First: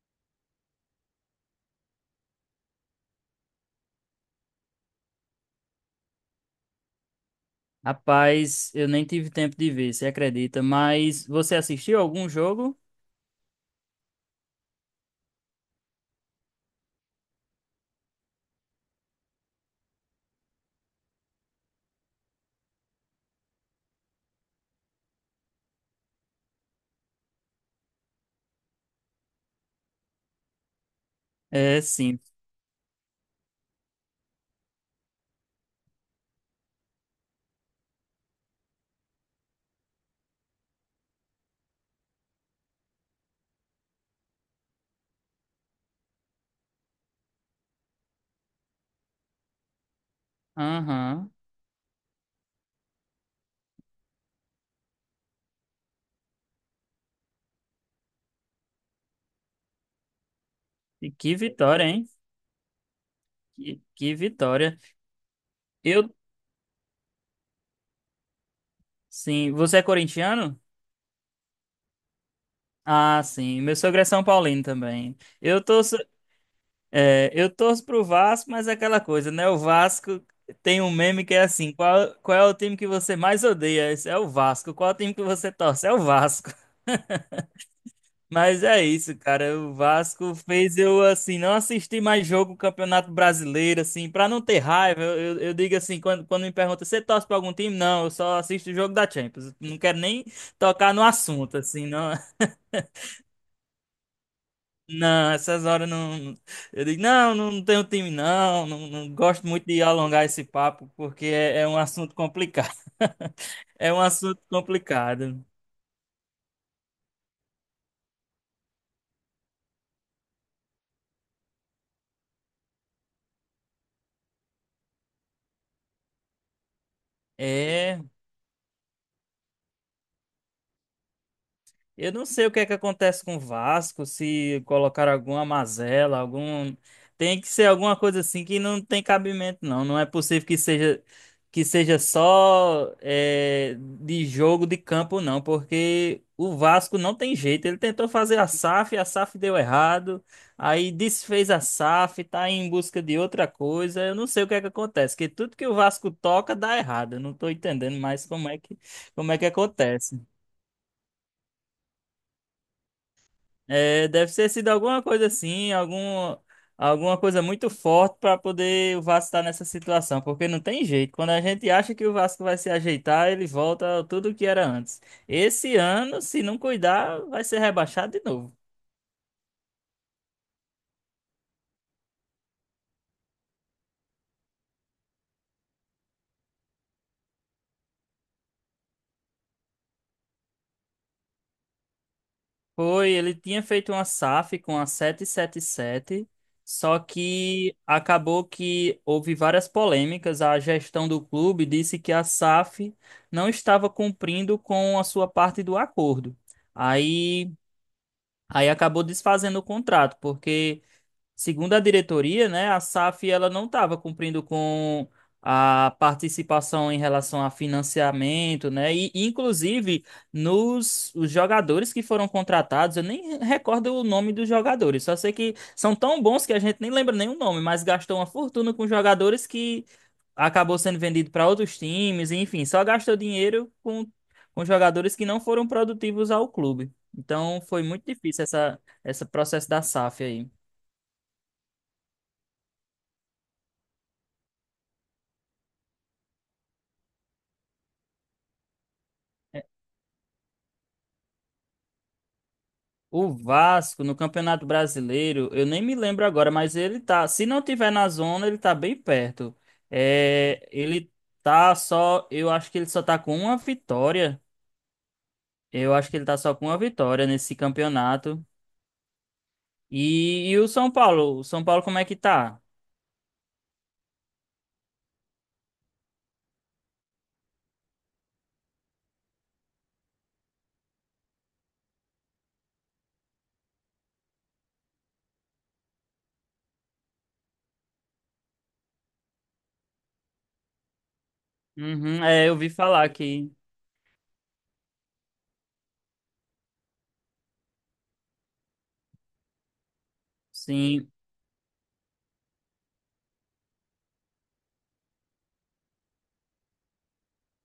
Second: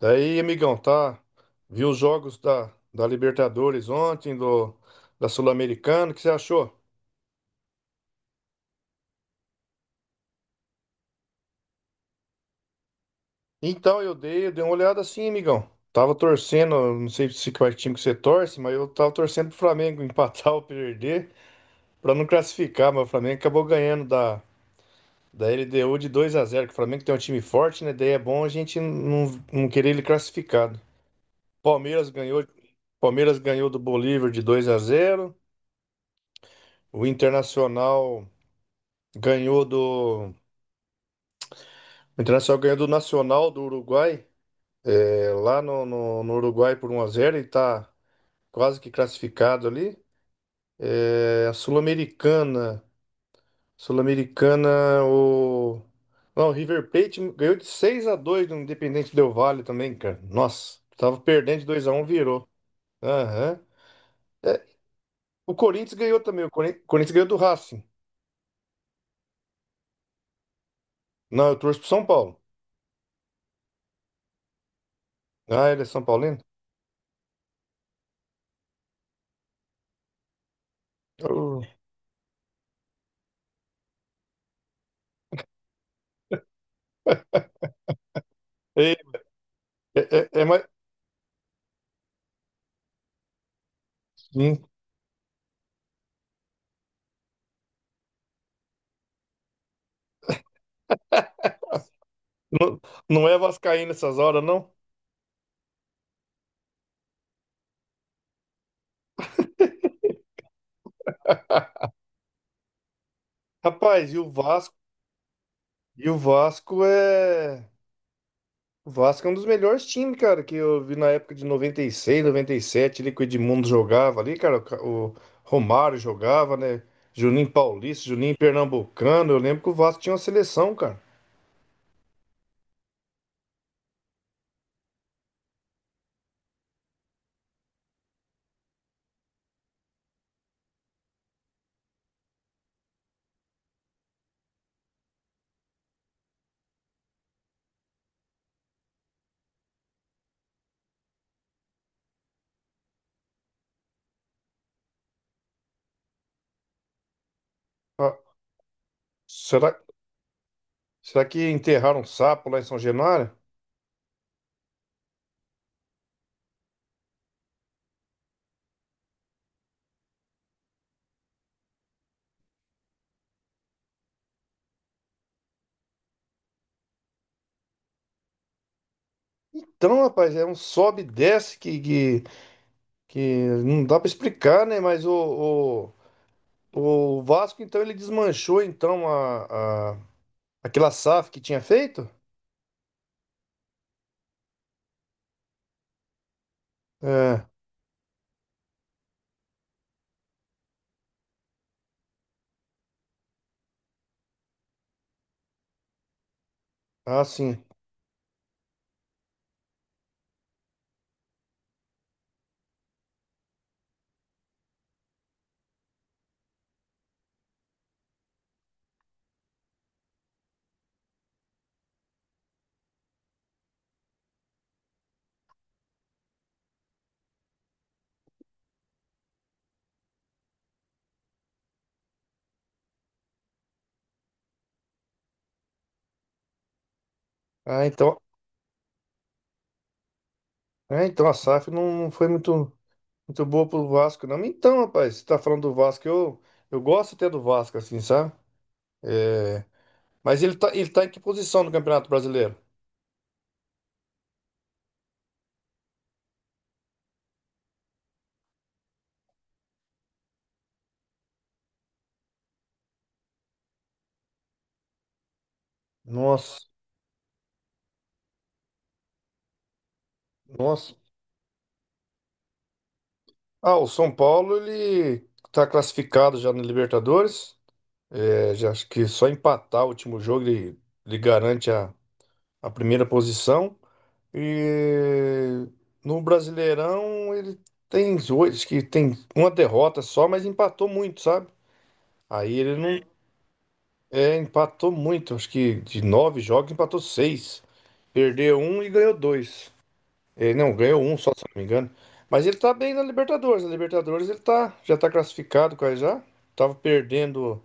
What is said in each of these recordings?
Daí, amigão, tá? Viu os jogos da Libertadores ontem, da Sul-Americana, o que você achou? Rapaz, eu nem tive tempo de ver, você acredita? Mas você assistiu algum jogo? Então, eu dei uma olhada assim, amigão. Tava torcendo, não sei se qual time que você torce, mas eu tava torcendo pro Flamengo empatar ou perder, pra não classificar, mas o Flamengo acabou ganhando da LDU de 2-0, que o Flamengo tem um time forte, né? Daí é bom a gente não querer ele classificado. É, Palmeiras sim. ganhou, Palmeiras ganhou do Bolívar de 2-0. O Internacional Ganhou do. O Internacional ganhou do Nacional do Uruguai, é, lá no Uruguai por 1-0 e tá quase que classificado ali. Aham. É, a Sul-Americana. Sul-Americana, o. Não, o River Plate ganhou de 6-2 do Independente Del Valle também, cara. Nossa, E tava que perdendo de vitória, 2-1, hein? virou. Aham. Que É, vitória. o Corinthians Eu, ganhou também. Corinthians ganhou do Racing. sim. Você é corintiano? Não, eu torço pro São Paulo. Ah, sim. Meu sogro é São Paulino também. Eu Ah, ele é torço, São Paulino? é, eu torço pro Vasco, mas é aquela coisa, né? O Vasco tem um meme que é Eu- assim: qual é o time que você mais odeia? Esse é o Vasco. Qual é o time que você torce? É o Vasco. Mas é É, isso, cara. O é, Vasco é mais. fez eu, assim, não assistir mais jogo do Campeonato Brasileiro, assim, pra não ter Sim. raiva. Eu digo assim, quando me perguntam, você torce pra algum time? Não, eu só assisto o jogo da Champions. Eu não quero nem tocar no assunto, assim, não. Não, não é vascaíno essas horas, não? Não, essas horas não. Eu digo, não, não tenho time, não. Não, não gosto muito de alongar esse papo, porque é um assunto complicado. É um Rapaz, e o assunto Vasco? complicado. E o Vasco é. O Vasco é um dos melhores times, cara, que eu vi na época de noventa e seis, noventa e sete, ali que o Edmundo jogava ali, cara. O Romário jogava, né? Juninho É. Paulista, Juninho Pernambucano. Eu lembro que o Vasco tinha uma seleção, cara. Eu não sei o que é que acontece com o Vasco, se colocar alguma mazela, algum. Tem que ser alguma coisa assim que não tem cabimento, não. Não é possível que seja só é, de jogo de campo, não, porque o Vasco não tem jeito. Ele tentou fazer a SAF deu errado, aí desfez a SAF, tá em busca de outra coisa. Eu não sei o que é que acontece, que tudo que o Vasco toca dá errado. Eu não tô entendendo Ah, mais como é que será, acontece. será que enterraram um sapo lá em São Januário? É, deve ter sido alguma coisa assim, alguma coisa muito forte para poder o Vasco estar nessa situação, porque não tem jeito. Quando a gente acha que o Vasco vai se ajeitar, ele volta ao tudo que era antes. Esse ano, se não cuidar, vai ser rebaixado de novo. Então, rapaz, é um sobe e desce que não dá pra explicar, né? O Vasco, então, ele desmanchou, então, aquela SAF que tinha feito? Foi, ele tinha feito uma SAF com a 777, só É. que acabou que houve várias polêmicas. A gestão do clube disse que a SAF não estava cumprindo com a sua parte do acordo. Ah, Aí sim. Aí acabou desfazendo o contrato, porque, segundo a diretoria, né, a SAF ela não estava cumprindo com a participação em relação a financiamento, né? E, inclusive, nos os jogadores que foram contratados, eu nem recordo o nome dos jogadores, só sei que são tão bons que a gente nem lembra nem o nome, mas gastou uma fortuna com jogadores que acabou sendo vendido para outros times, enfim, só gastou dinheiro com jogadores que não foram produtivos ao clube. Então foi Ah, muito então, difícil esse processo da SAF aí. então, a SAF não foi muito, muito boa pro Vasco, não. Então, rapaz, você tá falando do Vasco, eu gosto até do Vasco, assim, sabe? É. É, mas ele tá em que posição no Campeonato Brasileiro? O Vasco no Campeonato Brasileiro, eu nem me lembro agora, mas ele tá, se não tiver na zona, ele tá bem perto. É, ele tá só, eu acho que ele só tá com uma vitória. Eu acho que ele tá só Nossa, com uma vitória nesse campeonato. E o São nossa. Paulo, o São Paulo como é que tá? Ah, o São Paulo, ele tá classificado já na Libertadores. É, já acho que só empatar o último jogo, ele garante a primeira posição. E no Brasileirão ele tem oito, que tem uma derrota só, mas empatou muito, sabe? Uhum, Aí eu vi ele não falar que é, empatou muito, acho que de nove jogos empatou seis, perdeu um e ganhou dois. É, não, ganhou sim. um só, se eu não me engano. Mas ele tá bem na Libertadores. Na Libertadores já tá classificado quase já. Tava perdendo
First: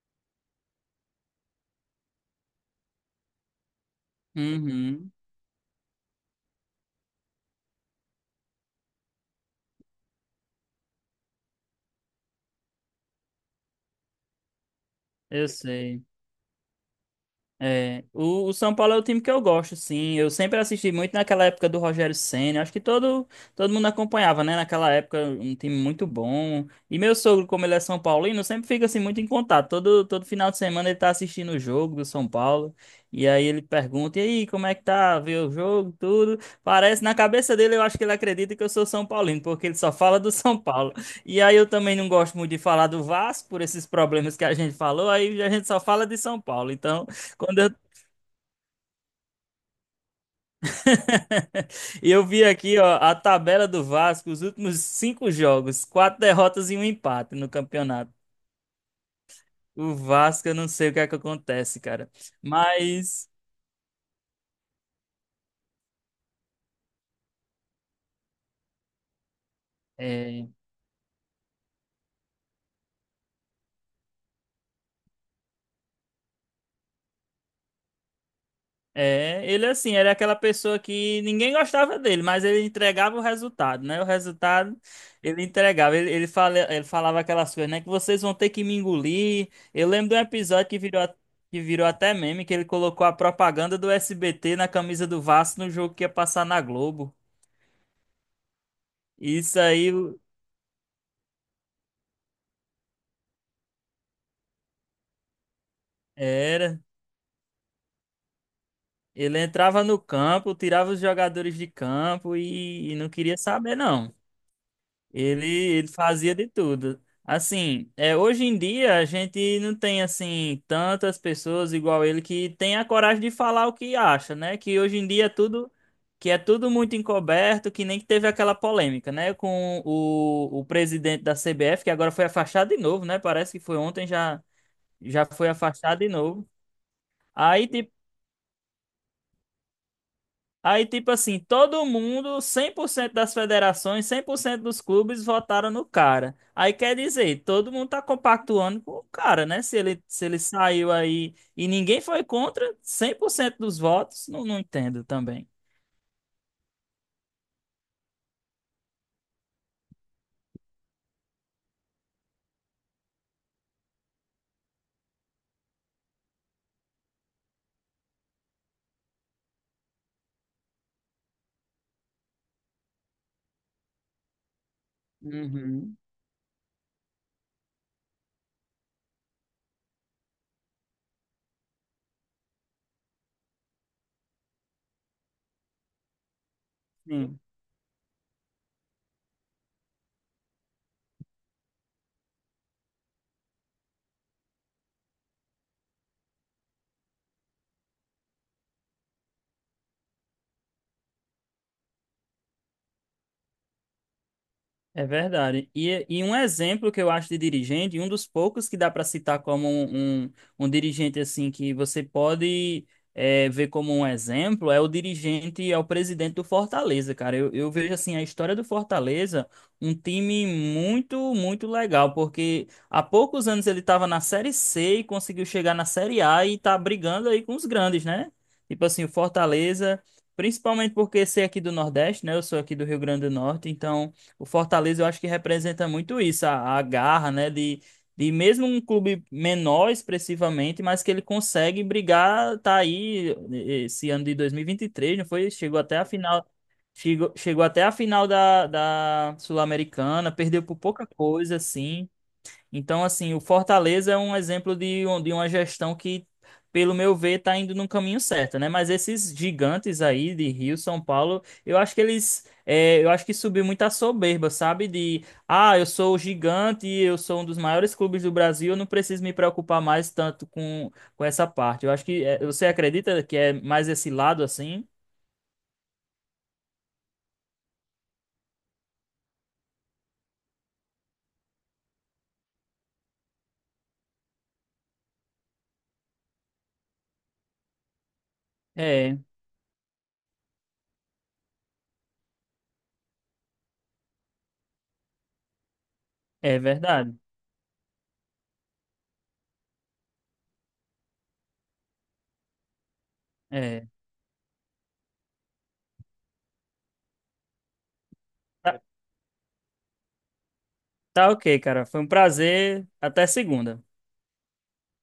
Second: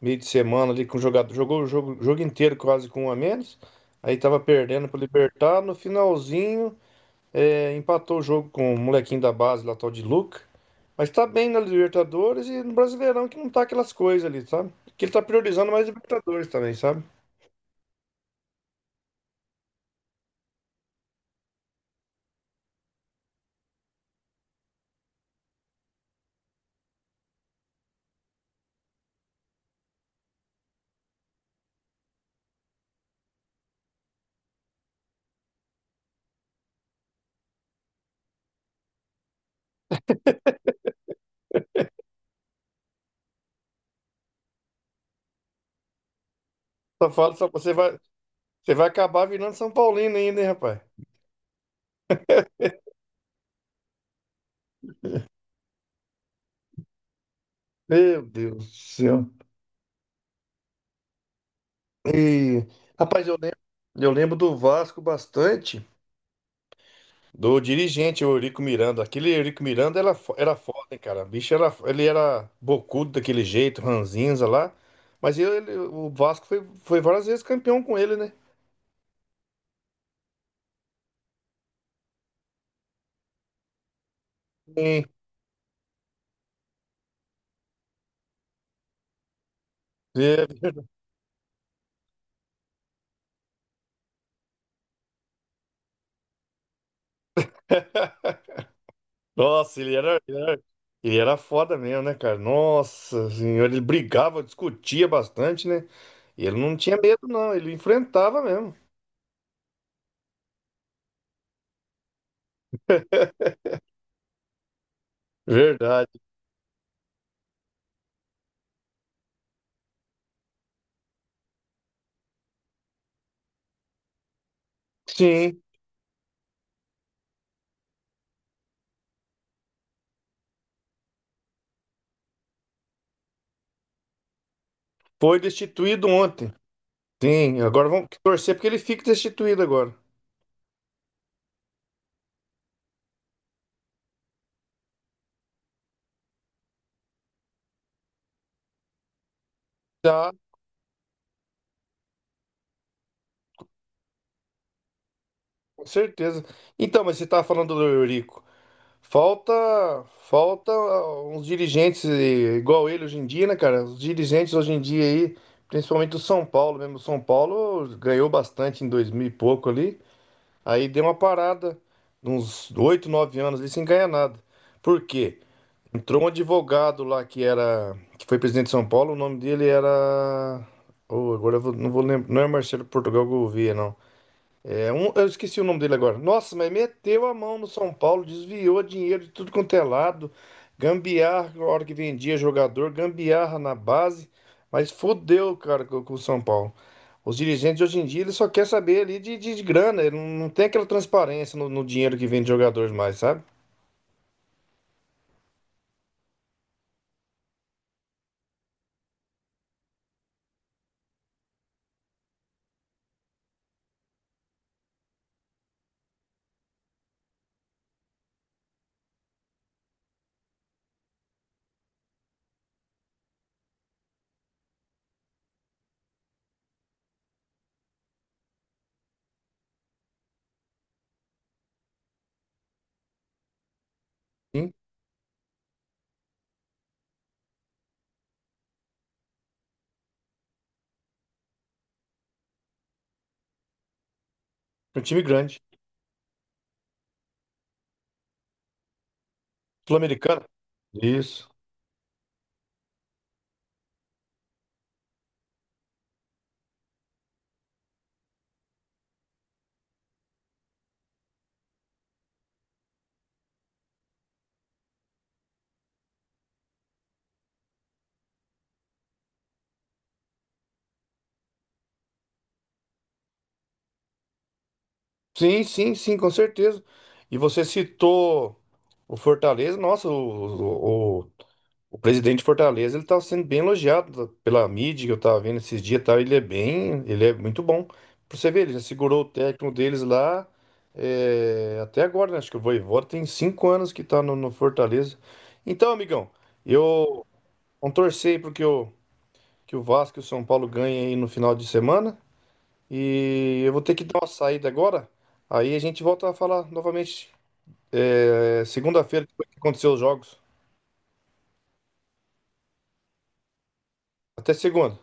meio de semana ali com o jogador, jogou o jogo inteiro quase com um a menos. Aí tava perdendo pro Uhum. Libertar, no finalzinho empatou o jogo com o molequinho da base lá, tal de Luca. Mas tá bem na Libertadores e no Brasileirão, que não tá aquelas coisas ali, sabe? Que ele tá Eu priorizando mais sei. Libertadores também, sabe? É, o São Paulo é o time que eu gosto, sim. Eu sempre assisti muito naquela época do Rogério Ceni. Acho que todo mundo acompanhava, né? Naquela época, um time muito bom. E meu sogro, como ele é São Paulino, sempre fica assim muito em contato. Todo final de semana ele tá assistindo o jogo do São Paulo. E aí ele pergunta: E aí, como é que tá? Vê o jogo, tudo. Parece, na cabeça dele, eu acho que ele acredita que eu sou São Paulino, porque ele só fala do São Paulo. E aí eu também não gosto muito de falar do Vasco, por esses problemas que a gente falou. Aí a gente só fala de São Paulo. Então. Só fala, só Quando eu. Você vai acabar virando São Paulino ainda, hein, rapaz? Eu vi aqui, ó, a tabela do Vasco, os últimos cinco jogos, quatro derrotas e um empate no campeonato. Meu Deus do céu. O Vasco, eu não sei o que é que acontece, cara. E, rapaz, Mas. eu lembro do Vasco bastante. Do dirigente, o Eurico Miranda. Aquele Eurico Miranda era, fo- é, era foda, hein, cara. Ele era bocudo daquele jeito, ranzinza lá. Mas o Vasco foi várias vezes campeão com ele, né? É, ele assim, era aquela pessoa que ninguém gostava dele, mas ele entregava o resultado, né? O resultado Sim. ele entregava. Ele falava aquelas coisas, né? Que vocês vão ter que me engolir. Eu lembro de um É. episódio que virou, que virou até meme, que ele colocou a propaganda do SBT na camisa do Vasco no jogo que ia passar na Globo. Isso Nossa, aí ele era foda mesmo, né, cara? Nossa Senhora, ele brigava, discutia bastante, né? E ele não era. tinha medo, não. Ele enfrentava mesmo. Ele entrava no campo, tirava os jogadores de campo e não queria saber, não. Ele, ele Verdade. fazia de tudo. Assim, hoje em dia a gente não tem assim tantas pessoas igual ele que tem a coragem de falar o que acha, né? Que hoje em dia é Sim, tudo que é tudo muito encoberto, que nem que teve aquela polêmica, né? Com o presidente da CBF, que agora foi afastado de novo, né? Parece que foi ontem, já foi foi afastado destituído de novo. ontem. Sim, Aí, agora vamos torcer porque ele fique destituído agora. Aí, tipo assim, todo mundo, 100% das federações, 100% dos clubes votaram no cara. Aí quer dizer, todo mundo tá compactuando com o cara, né? Se ele, se Tá. ele saiu aí e ninguém foi contra, 100% dos votos, não entendo também. Com certeza. Então, mas você estava falando do Eurico. Falta, falta, uns dirigentes, igual ele hoje em dia, né, cara? Os dirigentes hoje em dia aí, principalmente do São Paulo mesmo. O São Paulo ganhou bastante em 2000 e pouco ali. Aí deu uma parada, uns 8 9 anos ali sem ganhar nada. Por quê? Uhum, Entrou um advogado lá que foi presidente de São Paulo, o nome dele era. Oh, agora não vou lembrar. Não é Marcelo Portugal Gouveia, não. Eu esqueci o nome dele agora. Nossa, mas meteu a sim. mão no São Paulo, desviou dinheiro de tudo quanto é lado, gambiarra na hora que vendia jogador, gambiarra na base, mas fodeu, cara, com o São Paulo. Os dirigentes de hoje em dia, eles só querem saber ali de grana, ele não tem aquela transparência no dinheiro que vem de jogadores mais, sabe? É verdade. E um exemplo que eu acho de dirigente, e um dos poucos que dá para citar como um, dirigente assim que você pode ver como um exemplo, é o dirigente, é o presidente do Fortaleza, cara. Eu vejo assim a história do Fortaleza, um time muito, muito legal, porque há poucos anos ele estava na Série C e conseguiu chegar na Série A e tá brigando aí com os grandes, né? Tipo assim, o Fortaleza, principalmente porque ser aqui do Nordeste, né? Eu sou aqui do Rio Grande do Norte, então. O Sim, Fortaleza eu acho que representa muito isso, a garra, né? De mesmo um clube menor expressivamente, mas que ele consegue brigar, tá aí esse ano de é um 2023, time não foi? grande. Chegou até a final, chegou até a final da Sul-Americana, Sul-Americana? perdeu por pouca Isso. coisa, assim. Então, assim, o Fortaleza é um exemplo de, de uma gestão que, pelo meu ver, está indo no caminho certo, né? Mas esses gigantes aí de Rio, São Paulo, eu acho que subiu muita soberba, sabe? Eu sou o gigante, eu sou um dos maiores clubes do Brasil, eu não preciso me preocupar mais tanto com, essa parte. Eu acho que, você acredita que é mais esse lado assim? Sim, sim, sim, com certeza. E você citou o Fortaleza, nossa, o presidente de Fortaleza, ele tá sendo bem elogiado pela mídia que eu tava vendo esses dias, e ele é muito bom. Pra você ver, ele já É, segurou o técnico deles lá, até agora, né? Acho que o Vojvoda tem 5 anos que tá no Fortaleza. Então, amigão, é verdade. eu vou torcer aí pro que o Vasco e o São Paulo ganhem aí no final de semana. E eu vou É. ter que dar uma saída agora. Aí a gente volta a falar novamente, Tá, segunda-feira, depois que acontecer os jogos. tá ok, cara. Foi um prazer. Até segunda. Até segunda.